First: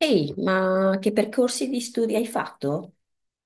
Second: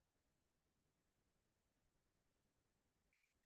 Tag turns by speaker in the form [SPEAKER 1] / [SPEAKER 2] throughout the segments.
[SPEAKER 1] Ehi, ma che percorsi di studi hai fatto?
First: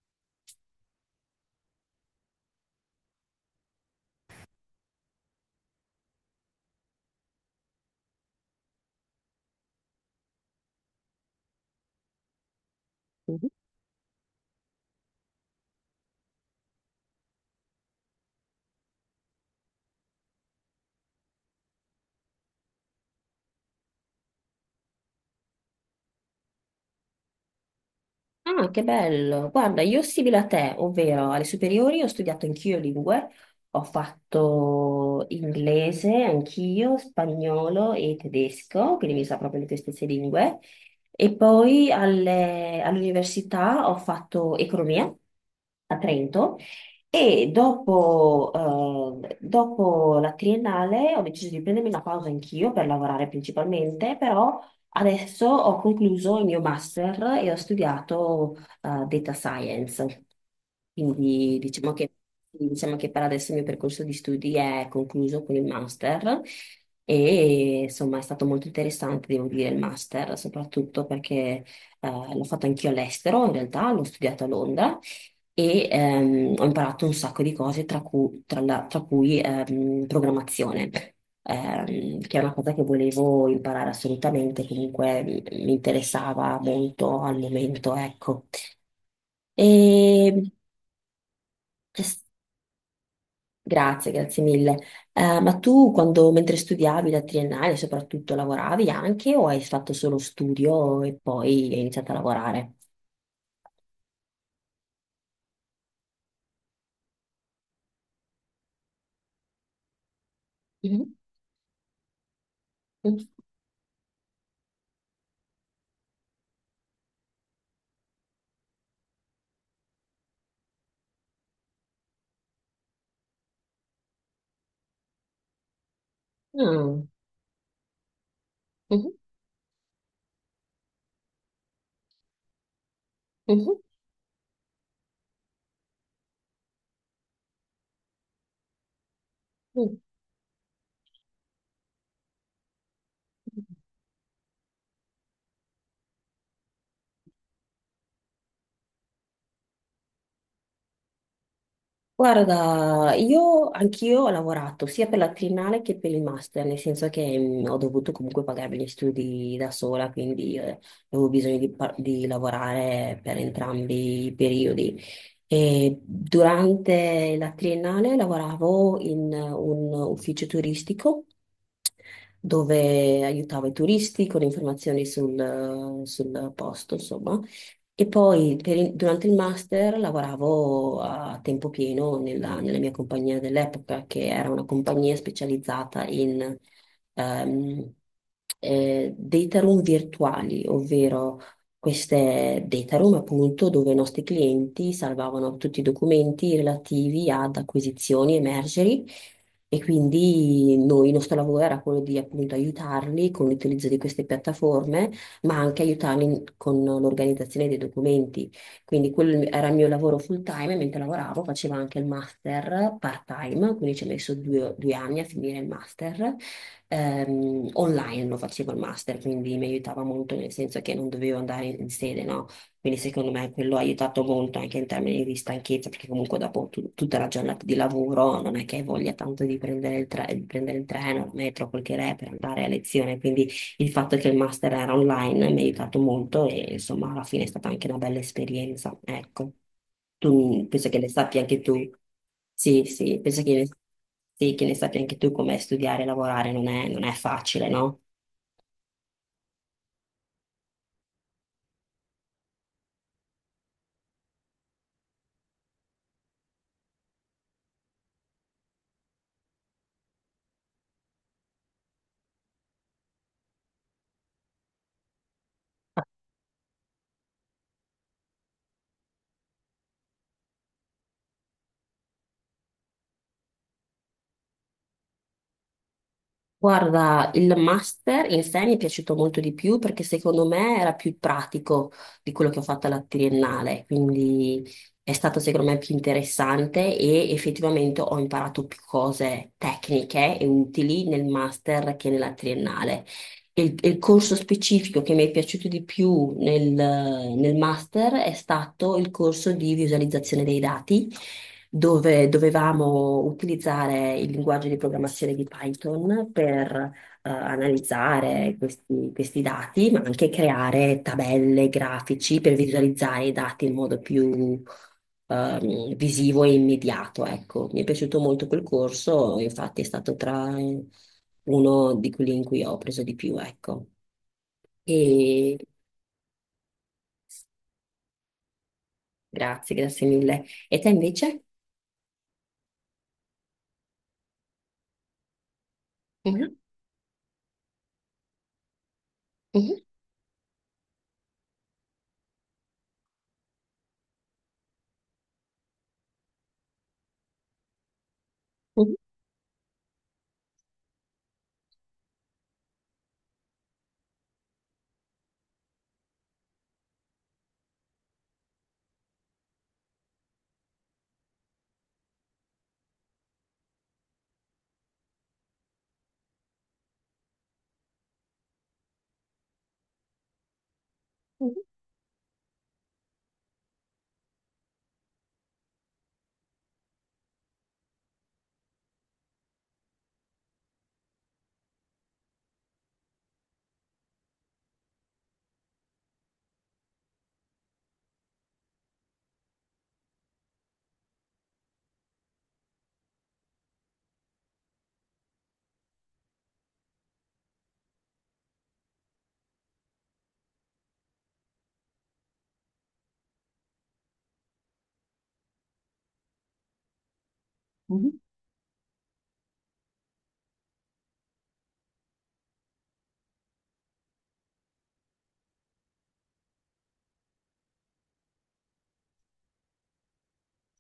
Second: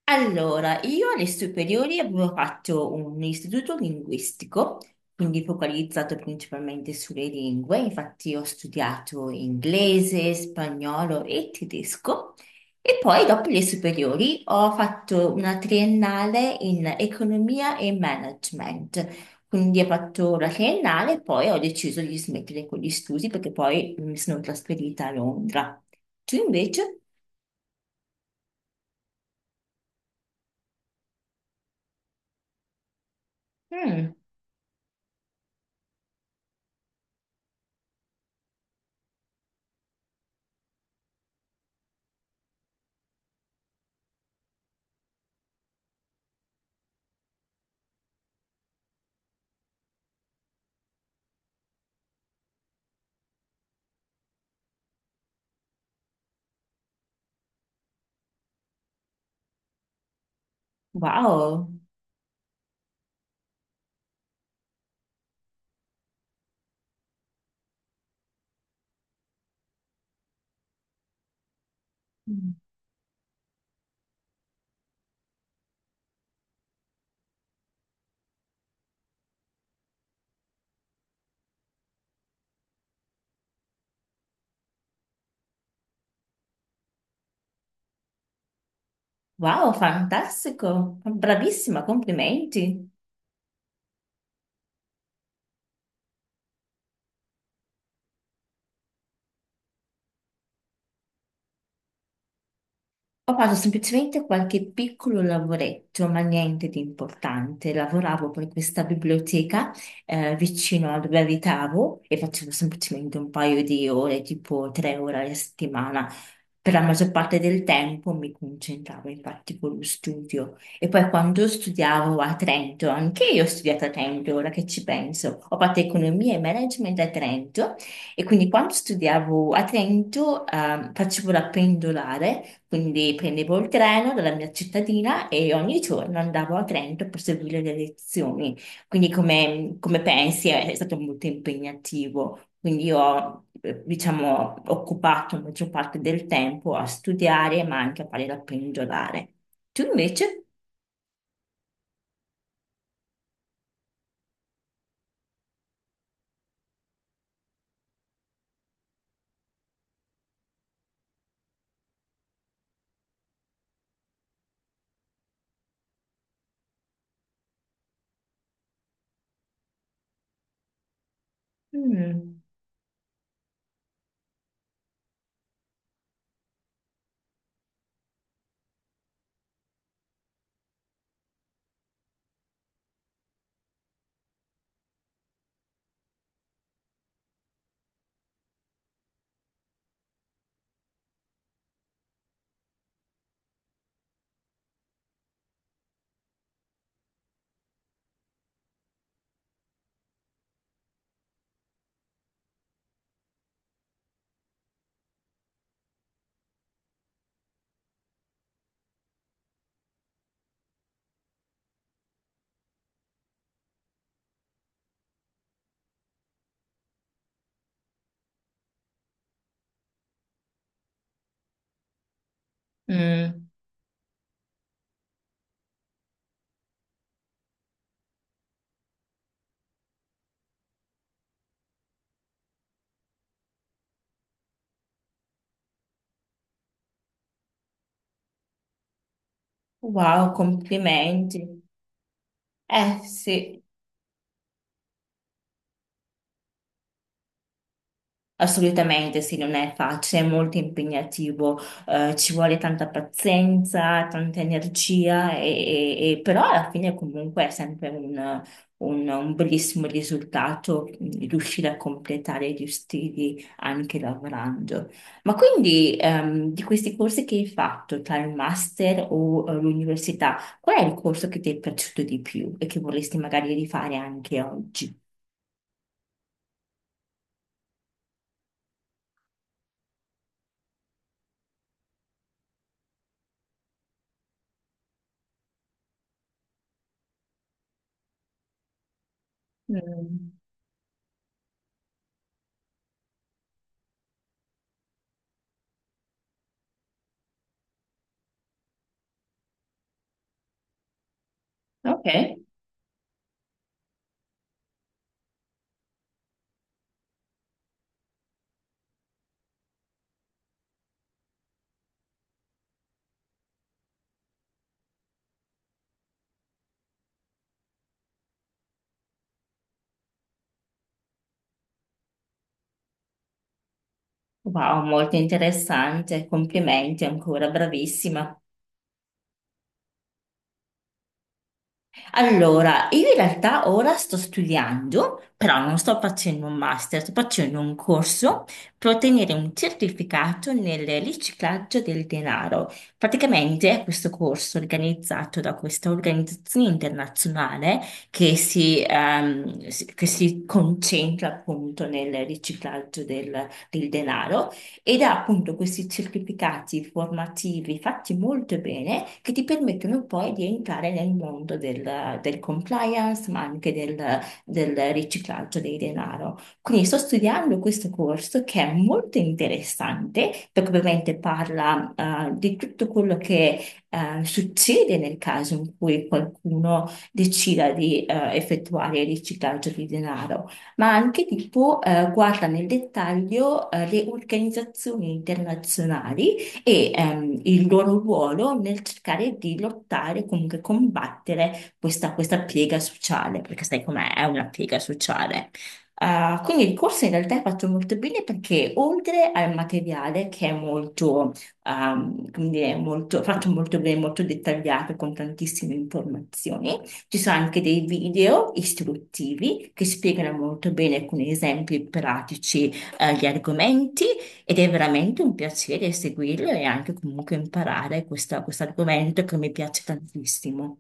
[SPEAKER 2] Allora, io alle superiori avevo fatto un istituto linguistico, quindi focalizzato principalmente sulle lingue, infatti ho studiato inglese, spagnolo e tedesco e poi dopo le superiori ho fatto una triennale in economia e management, quindi ho fatto la triennale e poi ho deciso di smettere con gli studi perché poi mi sono trasferita a Londra. Tu invece?
[SPEAKER 1] Ah, che bello! Guarda, io simile a te, ovvero alle superiori ho studiato anch'io lingue, ho
[SPEAKER 2] Mm.
[SPEAKER 1] fatto inglese anch'io, spagnolo e tedesco, quindi mi sa proprio le tue stesse lingue. E poi all'università ho fatto economia a Trento e dopo, dopo la triennale ho deciso di prendermi una pausa anch'io per lavorare principalmente. Però adesso ho concluso il mio master e ho studiato data science, quindi
[SPEAKER 2] Wow.
[SPEAKER 1] diciamo che per adesso il mio percorso di studi è concluso con il master e insomma è stato molto interessante, devo dire, il master, soprattutto perché eh, l'ho fatto anch'io all'estero, in realtà l'ho studiato a Londra e ho imparato un sacco di cose, tra cui, tra cui, programmazione, che è una cosa che volevo imparare assolutamente, comunque mi interessava molto al momento, ecco.
[SPEAKER 2] Wow,
[SPEAKER 1] E,
[SPEAKER 2] fantastico, bravissima,
[SPEAKER 1] s-
[SPEAKER 2] complimenti.
[SPEAKER 1] grazie, grazie mille. Ma tu, quando, mentre studiavi la triennale, soprattutto lavoravi anche o hai fatto solo studio e poi hai iniziato a lavorare?
[SPEAKER 2] Ho fatto semplicemente qualche piccolo lavoretto, ma niente di importante. Lavoravo per questa biblioteca vicino a
[SPEAKER 1] Mhm.
[SPEAKER 2] dove abitavo e facevo semplicemente
[SPEAKER 1] Mhm.
[SPEAKER 2] un paio di ore, tipo tre ore alla settimana. Per la maggior parte del tempo mi concentravo infatti con lo studio. E poi quando studiavo a Trento, anche io ho studiato a Trento, ora che ci penso, ho fatto economia e management
[SPEAKER 1] Ah.
[SPEAKER 2] a Trento e quindi quando
[SPEAKER 1] Mhm.
[SPEAKER 2] studiavo a Trento facevo la pendolare quindi prendevo il
[SPEAKER 1] Mhm.
[SPEAKER 2] treno dalla mia cittadina e ogni giorno andavo a Trento per seguire le lezioni. Quindi come, come pensi è stato molto impegnativo. Quindi io ho,
[SPEAKER 1] Mhm.
[SPEAKER 2] diciamo, occupato la maggior parte del tempo a studiare, ma anche a fare la pendolare. Tu invece?
[SPEAKER 1] Guarda, io anch'io ho lavorato sia per la triennale che per il master, nel senso che ho dovuto comunque pagarmi gli studi da sola, quindi avevo bisogno di, di lavorare per entrambi i periodi. E durante la triennale lavoravo in un ufficio turistico
[SPEAKER 2] Mm.
[SPEAKER 1] dove aiutavo i turisti con informazioni sul posto, insomma. E poi durante il master lavoravo a tempo pieno nella mia compagnia dell'epoca, che era una compagnia specializzata in ehm, data room virtuali, ovvero queste data room appunto dove i nostri clienti salvavano tutti i documenti relativi ad acquisizioni e mergeri. E quindi noi, il nostro lavoro era quello di appunto aiutarli con l'utilizzo di queste piattaforme ma anche aiutarli con l'organizzazione dei documenti. Quindi quello era il mio lavoro full time, e mentre lavoravo facevo anche il master part time, quindi ci ho messo due anni a finire il master. Online lo facevo il master, quindi mi aiutava molto nel senso che non dovevo andare in sede, no? Quindi secondo
[SPEAKER 2] Mm.
[SPEAKER 1] me quello ha aiutato molto anche in termini di stanchezza, perché comunque dopo tutta la giornata di lavoro non è che hai voglia tanto di prendere di prendere il treno, il metro, quel che è per andare a lezione, quindi il fatto che il master era online mi ha aiutato molto e insomma alla fine è stata anche una bella esperienza, ecco.
[SPEAKER 2] Wow,
[SPEAKER 1] Tu penso che ne sappia
[SPEAKER 2] complimenti.
[SPEAKER 1] anche tu. Sì,
[SPEAKER 2] Eh
[SPEAKER 1] sì,
[SPEAKER 2] sì.
[SPEAKER 1] sì, che ne sappia anche tu come studiare e lavorare non è facile, no?
[SPEAKER 2] Assolutamente, sì, non è facile, è molto impegnativo, ci vuole tanta pazienza, tanta energia, però alla fine comunque è sempre un, un bellissimo risultato mm, riuscire a completare gli stili anche lavorando. Ma quindi di questi corsi che hai fatto tra il master o l'università, qual è il corso che ti è piaciuto di più e che vorresti magari rifare anche oggi?
[SPEAKER 1] Guarda, il master in sé mi è piaciuto molto di più perché secondo me era più pratico di quello che ho fatto alla triennale, quindi è stato secondo me più interessante e effettivamente ho imparato più cose
[SPEAKER 2] Mm.
[SPEAKER 1] tecniche e utili nel master che nella triennale. Il corso specifico che mi è piaciuto di più nel master è stato il corso di visualizzazione dei dati,
[SPEAKER 2] Ok.
[SPEAKER 1] dove dovevamo utilizzare il linguaggio di programmazione di Python per analizzare questi dati, ma anche creare tabelle, grafici per visualizzare i dati in modo più visivo e immediato. Ecco, mi è piaciuto molto quel corso, infatti è stato tra uno di quelli in cui ho preso di più, ecco.
[SPEAKER 2] Wow, molto
[SPEAKER 1] E
[SPEAKER 2] interessante, complimenti ancora, bravissima.
[SPEAKER 1] grazie, grazie mille. E te invece?
[SPEAKER 2] Allora, io in realtà ora sto studiando, però non sto facendo un
[SPEAKER 1] Mhm,
[SPEAKER 2] master, sto facendo un corso per ottenere un
[SPEAKER 1] mhm,
[SPEAKER 2] certificato nel riciclaggio del denaro. Praticamente è questo corso organizzato da questa organizzazione internazionale che
[SPEAKER 1] mhm,
[SPEAKER 2] che si concentra appunto nel riciclaggio del denaro ed ha appunto questi certificati formativi fatti molto bene che ti permettono poi di entrare nel mondo del compliance, ma anche del, del riciclaggio dei denaro. Quindi sto studiando questo corso che è molto interessante perché ovviamente
[SPEAKER 1] mhm,
[SPEAKER 2] parla di tutto quello che succede nel caso in cui qualcuno decida di effettuare il riciclaggio di denaro ma anche tipo guarda nel dettaglio le organizzazioni internazionali e il loro ruolo nel cercare di lottare, comunque combattere questa, questa piega sociale, perché sai com'è, è una piega sociale. Ah, quindi il corso in realtà è fatto molto bene perché oltre al materiale che è molto, come dire, molto, fatto molto bene, molto dettagliato con tantissime informazioni, ci sono anche dei
[SPEAKER 1] mhm.
[SPEAKER 2] video istruttivi che spiegano molto bene con esempi pratici, gli argomenti ed è veramente un piacere seguirlo e anche comunque imparare questo argomento che mi piace tantissimo.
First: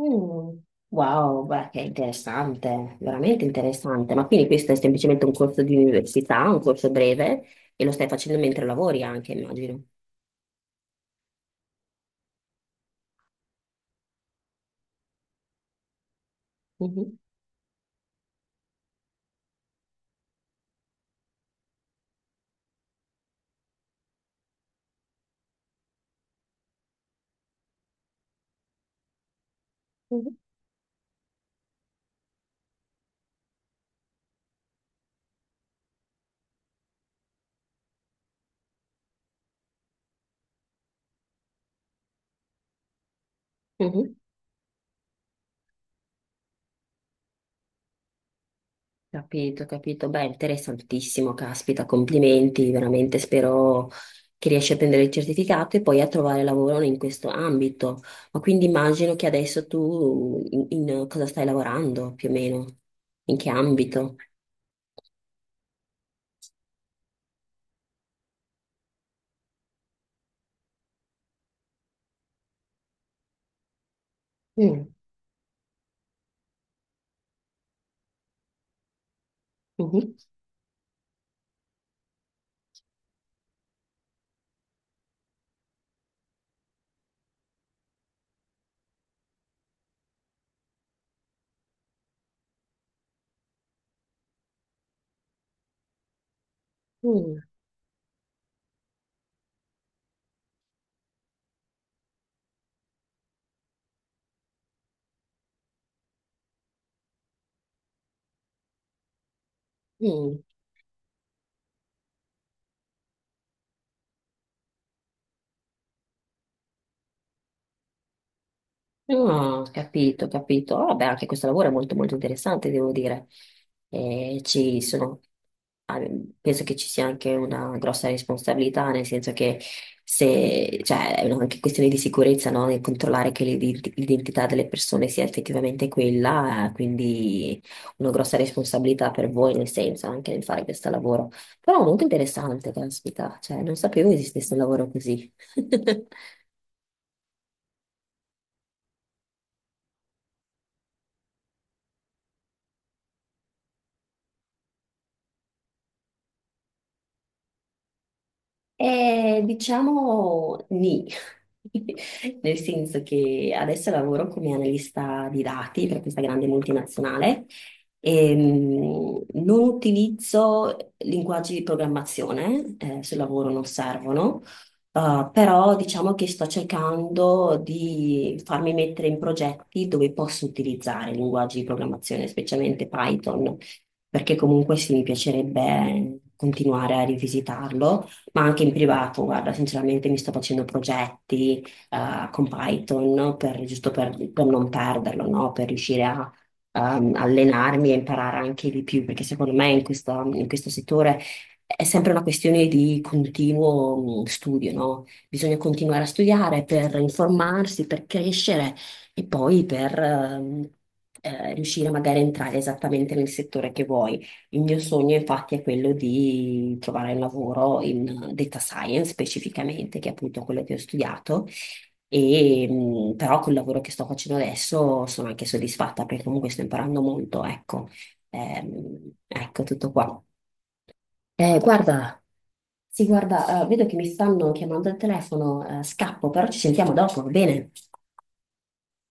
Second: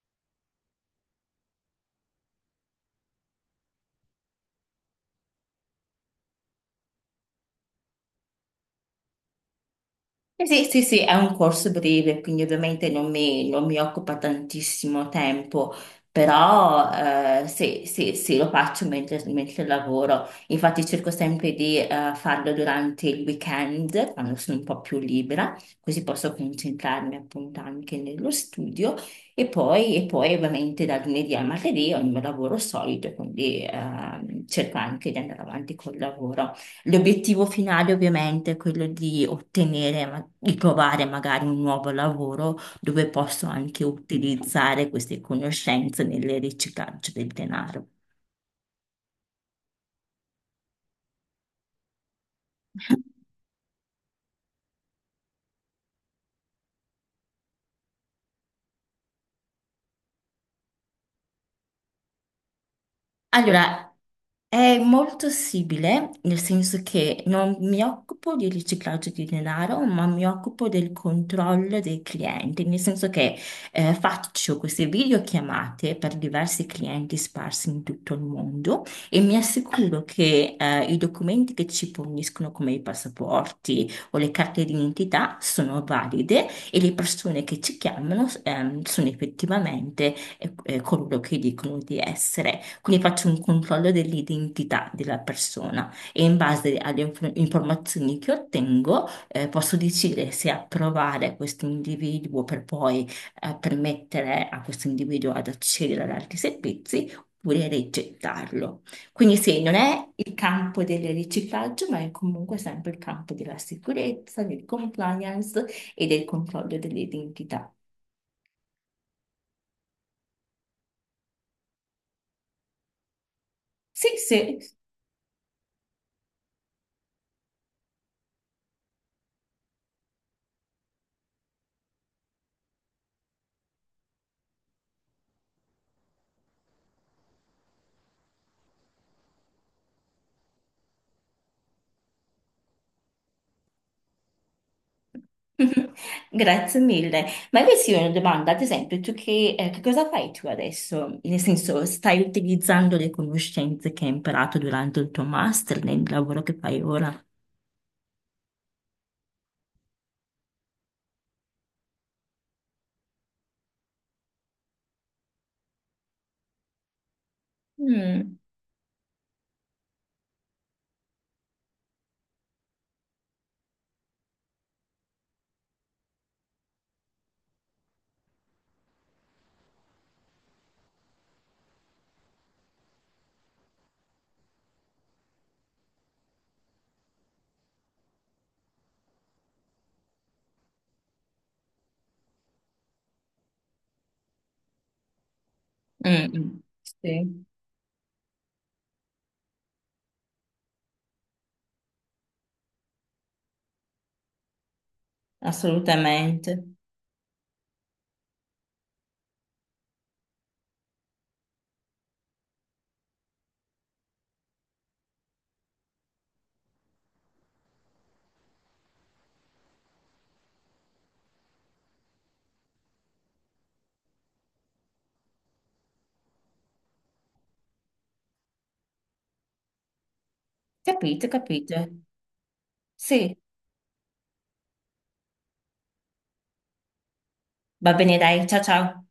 [SPEAKER 1] Mm. Wow, beh, che interessante, veramente interessante. Ma quindi questo è semplicemente un corso di università, un corso breve, e lo stai facendo mentre lavori anche, immagino.
[SPEAKER 2] Eh sì, sì, sì, è un corso breve, quindi ovviamente non mi occupa tantissimo tempo, però
[SPEAKER 1] Mhm,
[SPEAKER 2] sì, sì, sì, lo faccio mentre lavoro. Infatti cerco sempre di farlo durante il weekend, quando sono un po' più libera, così posso concentrarmi appunto anche nello studio e e poi
[SPEAKER 1] mhm,
[SPEAKER 2] ovviamente da lunedì a martedì ho il mio lavoro solito, quindi cerco anche di andare avanti col lavoro. L'obiettivo finale ovviamente è quello di di trovare magari un nuovo lavoro dove posso anche
[SPEAKER 1] mhm.
[SPEAKER 2] utilizzare queste conoscenze nel riciclaggio del denaro.
[SPEAKER 1] Capito, capito. Beh, interessantissimo, caspita, complimenti, veramente spero che riesci a prendere il certificato e poi a trovare lavoro in questo ambito. Ma quindi immagino che adesso tu in cosa stai lavorando più o meno? In che
[SPEAKER 2] Allora,
[SPEAKER 1] ambito?
[SPEAKER 2] è molto simile, nel senso che non mi occupo di riciclaggio di denaro, ma mi occupo del controllo dei clienti, nel senso che faccio queste
[SPEAKER 1] Mm,
[SPEAKER 2] videochiamate per diversi clienti sparsi in tutto il mondo e mi assicuro
[SPEAKER 1] mhm,
[SPEAKER 2] che i documenti che ci forniscono, come i passaporti o le carte d'identità, sono valide e le persone che ci chiamano sono effettivamente coloro che dicono di essere. Quindi faccio un controllo dell'identità della persona e in base alle
[SPEAKER 1] mm,
[SPEAKER 2] informazioni che ottengo, posso decidere se approvare questo individuo per permettere a questo individuo ad accedere ad altri servizi oppure rigettarlo. Quindi sì, non è il
[SPEAKER 1] mm.
[SPEAKER 2] campo del riciclaggio, ma è comunque sempre il campo della sicurezza, del compliance e del controllo dell'identità.
[SPEAKER 1] Ah, capito, capito. Ah, vabbè, anche questo lavoro è molto interessante, devo dire.
[SPEAKER 2] Sì, sì.
[SPEAKER 1] Ci sono, ah, penso che ci sia anche una grossa responsabilità, nel senso che se, cioè, è anche questione di sicurezza, no? Nel controllare che l'identità delle persone sia effettivamente quella, quindi una grossa responsabilità per voi, nel senso, anche nel fare questo lavoro. Però molto interessante, caspita, cioè, non sapevo esistesse un lavoro così.
[SPEAKER 2] Grazie mille. Ma questa è una domanda, ad esempio, tu che cosa fai tu adesso? Nel senso, stai utilizzando le conoscenze che hai imparato durante il tuo master nel lavoro che fai ora?
[SPEAKER 1] Diciamo nì, nel senso che adesso lavoro come analista di dati per questa grande multinazionale e
[SPEAKER 2] Mm,
[SPEAKER 1] non utilizzo linguaggi di programmazione, sul lavoro non servono, però diciamo che sto cercando di farmi mettere in progetti dove posso utilizzare linguaggi di programmazione, specialmente Python, perché comunque sì, mi piacerebbe continuare a rivisitarlo ma anche in privato, guarda, sinceramente mi sto facendo progetti con Python no? Giusto per non perderlo, no? Per riuscire
[SPEAKER 2] mm,
[SPEAKER 1] a
[SPEAKER 2] mm. Sì,
[SPEAKER 1] allenarmi e imparare anche di più, perché secondo me in in questo settore è sempre una questione di continuo mm, studio, no? Bisogna continuare a studiare
[SPEAKER 2] assolutamente.
[SPEAKER 1] per informarsi, per crescere e poi per riuscire magari a entrare esattamente nel settore che vuoi. Il mio sogno infatti è quello di trovare un lavoro in data science specificamente, che è appunto quello che ho studiato, e, però col lavoro che sto facendo adesso sono anche soddisfatta perché comunque sto imparando molto, ecco. Ecco tutto qua.
[SPEAKER 2] Capito, capito.
[SPEAKER 1] Guarda, sì,
[SPEAKER 2] Sì,
[SPEAKER 1] guarda, vedo che mi stanno chiamando al telefono, scappo, però ci sentiamo dopo, va bene?
[SPEAKER 2] va bene, dai, ciao ciao.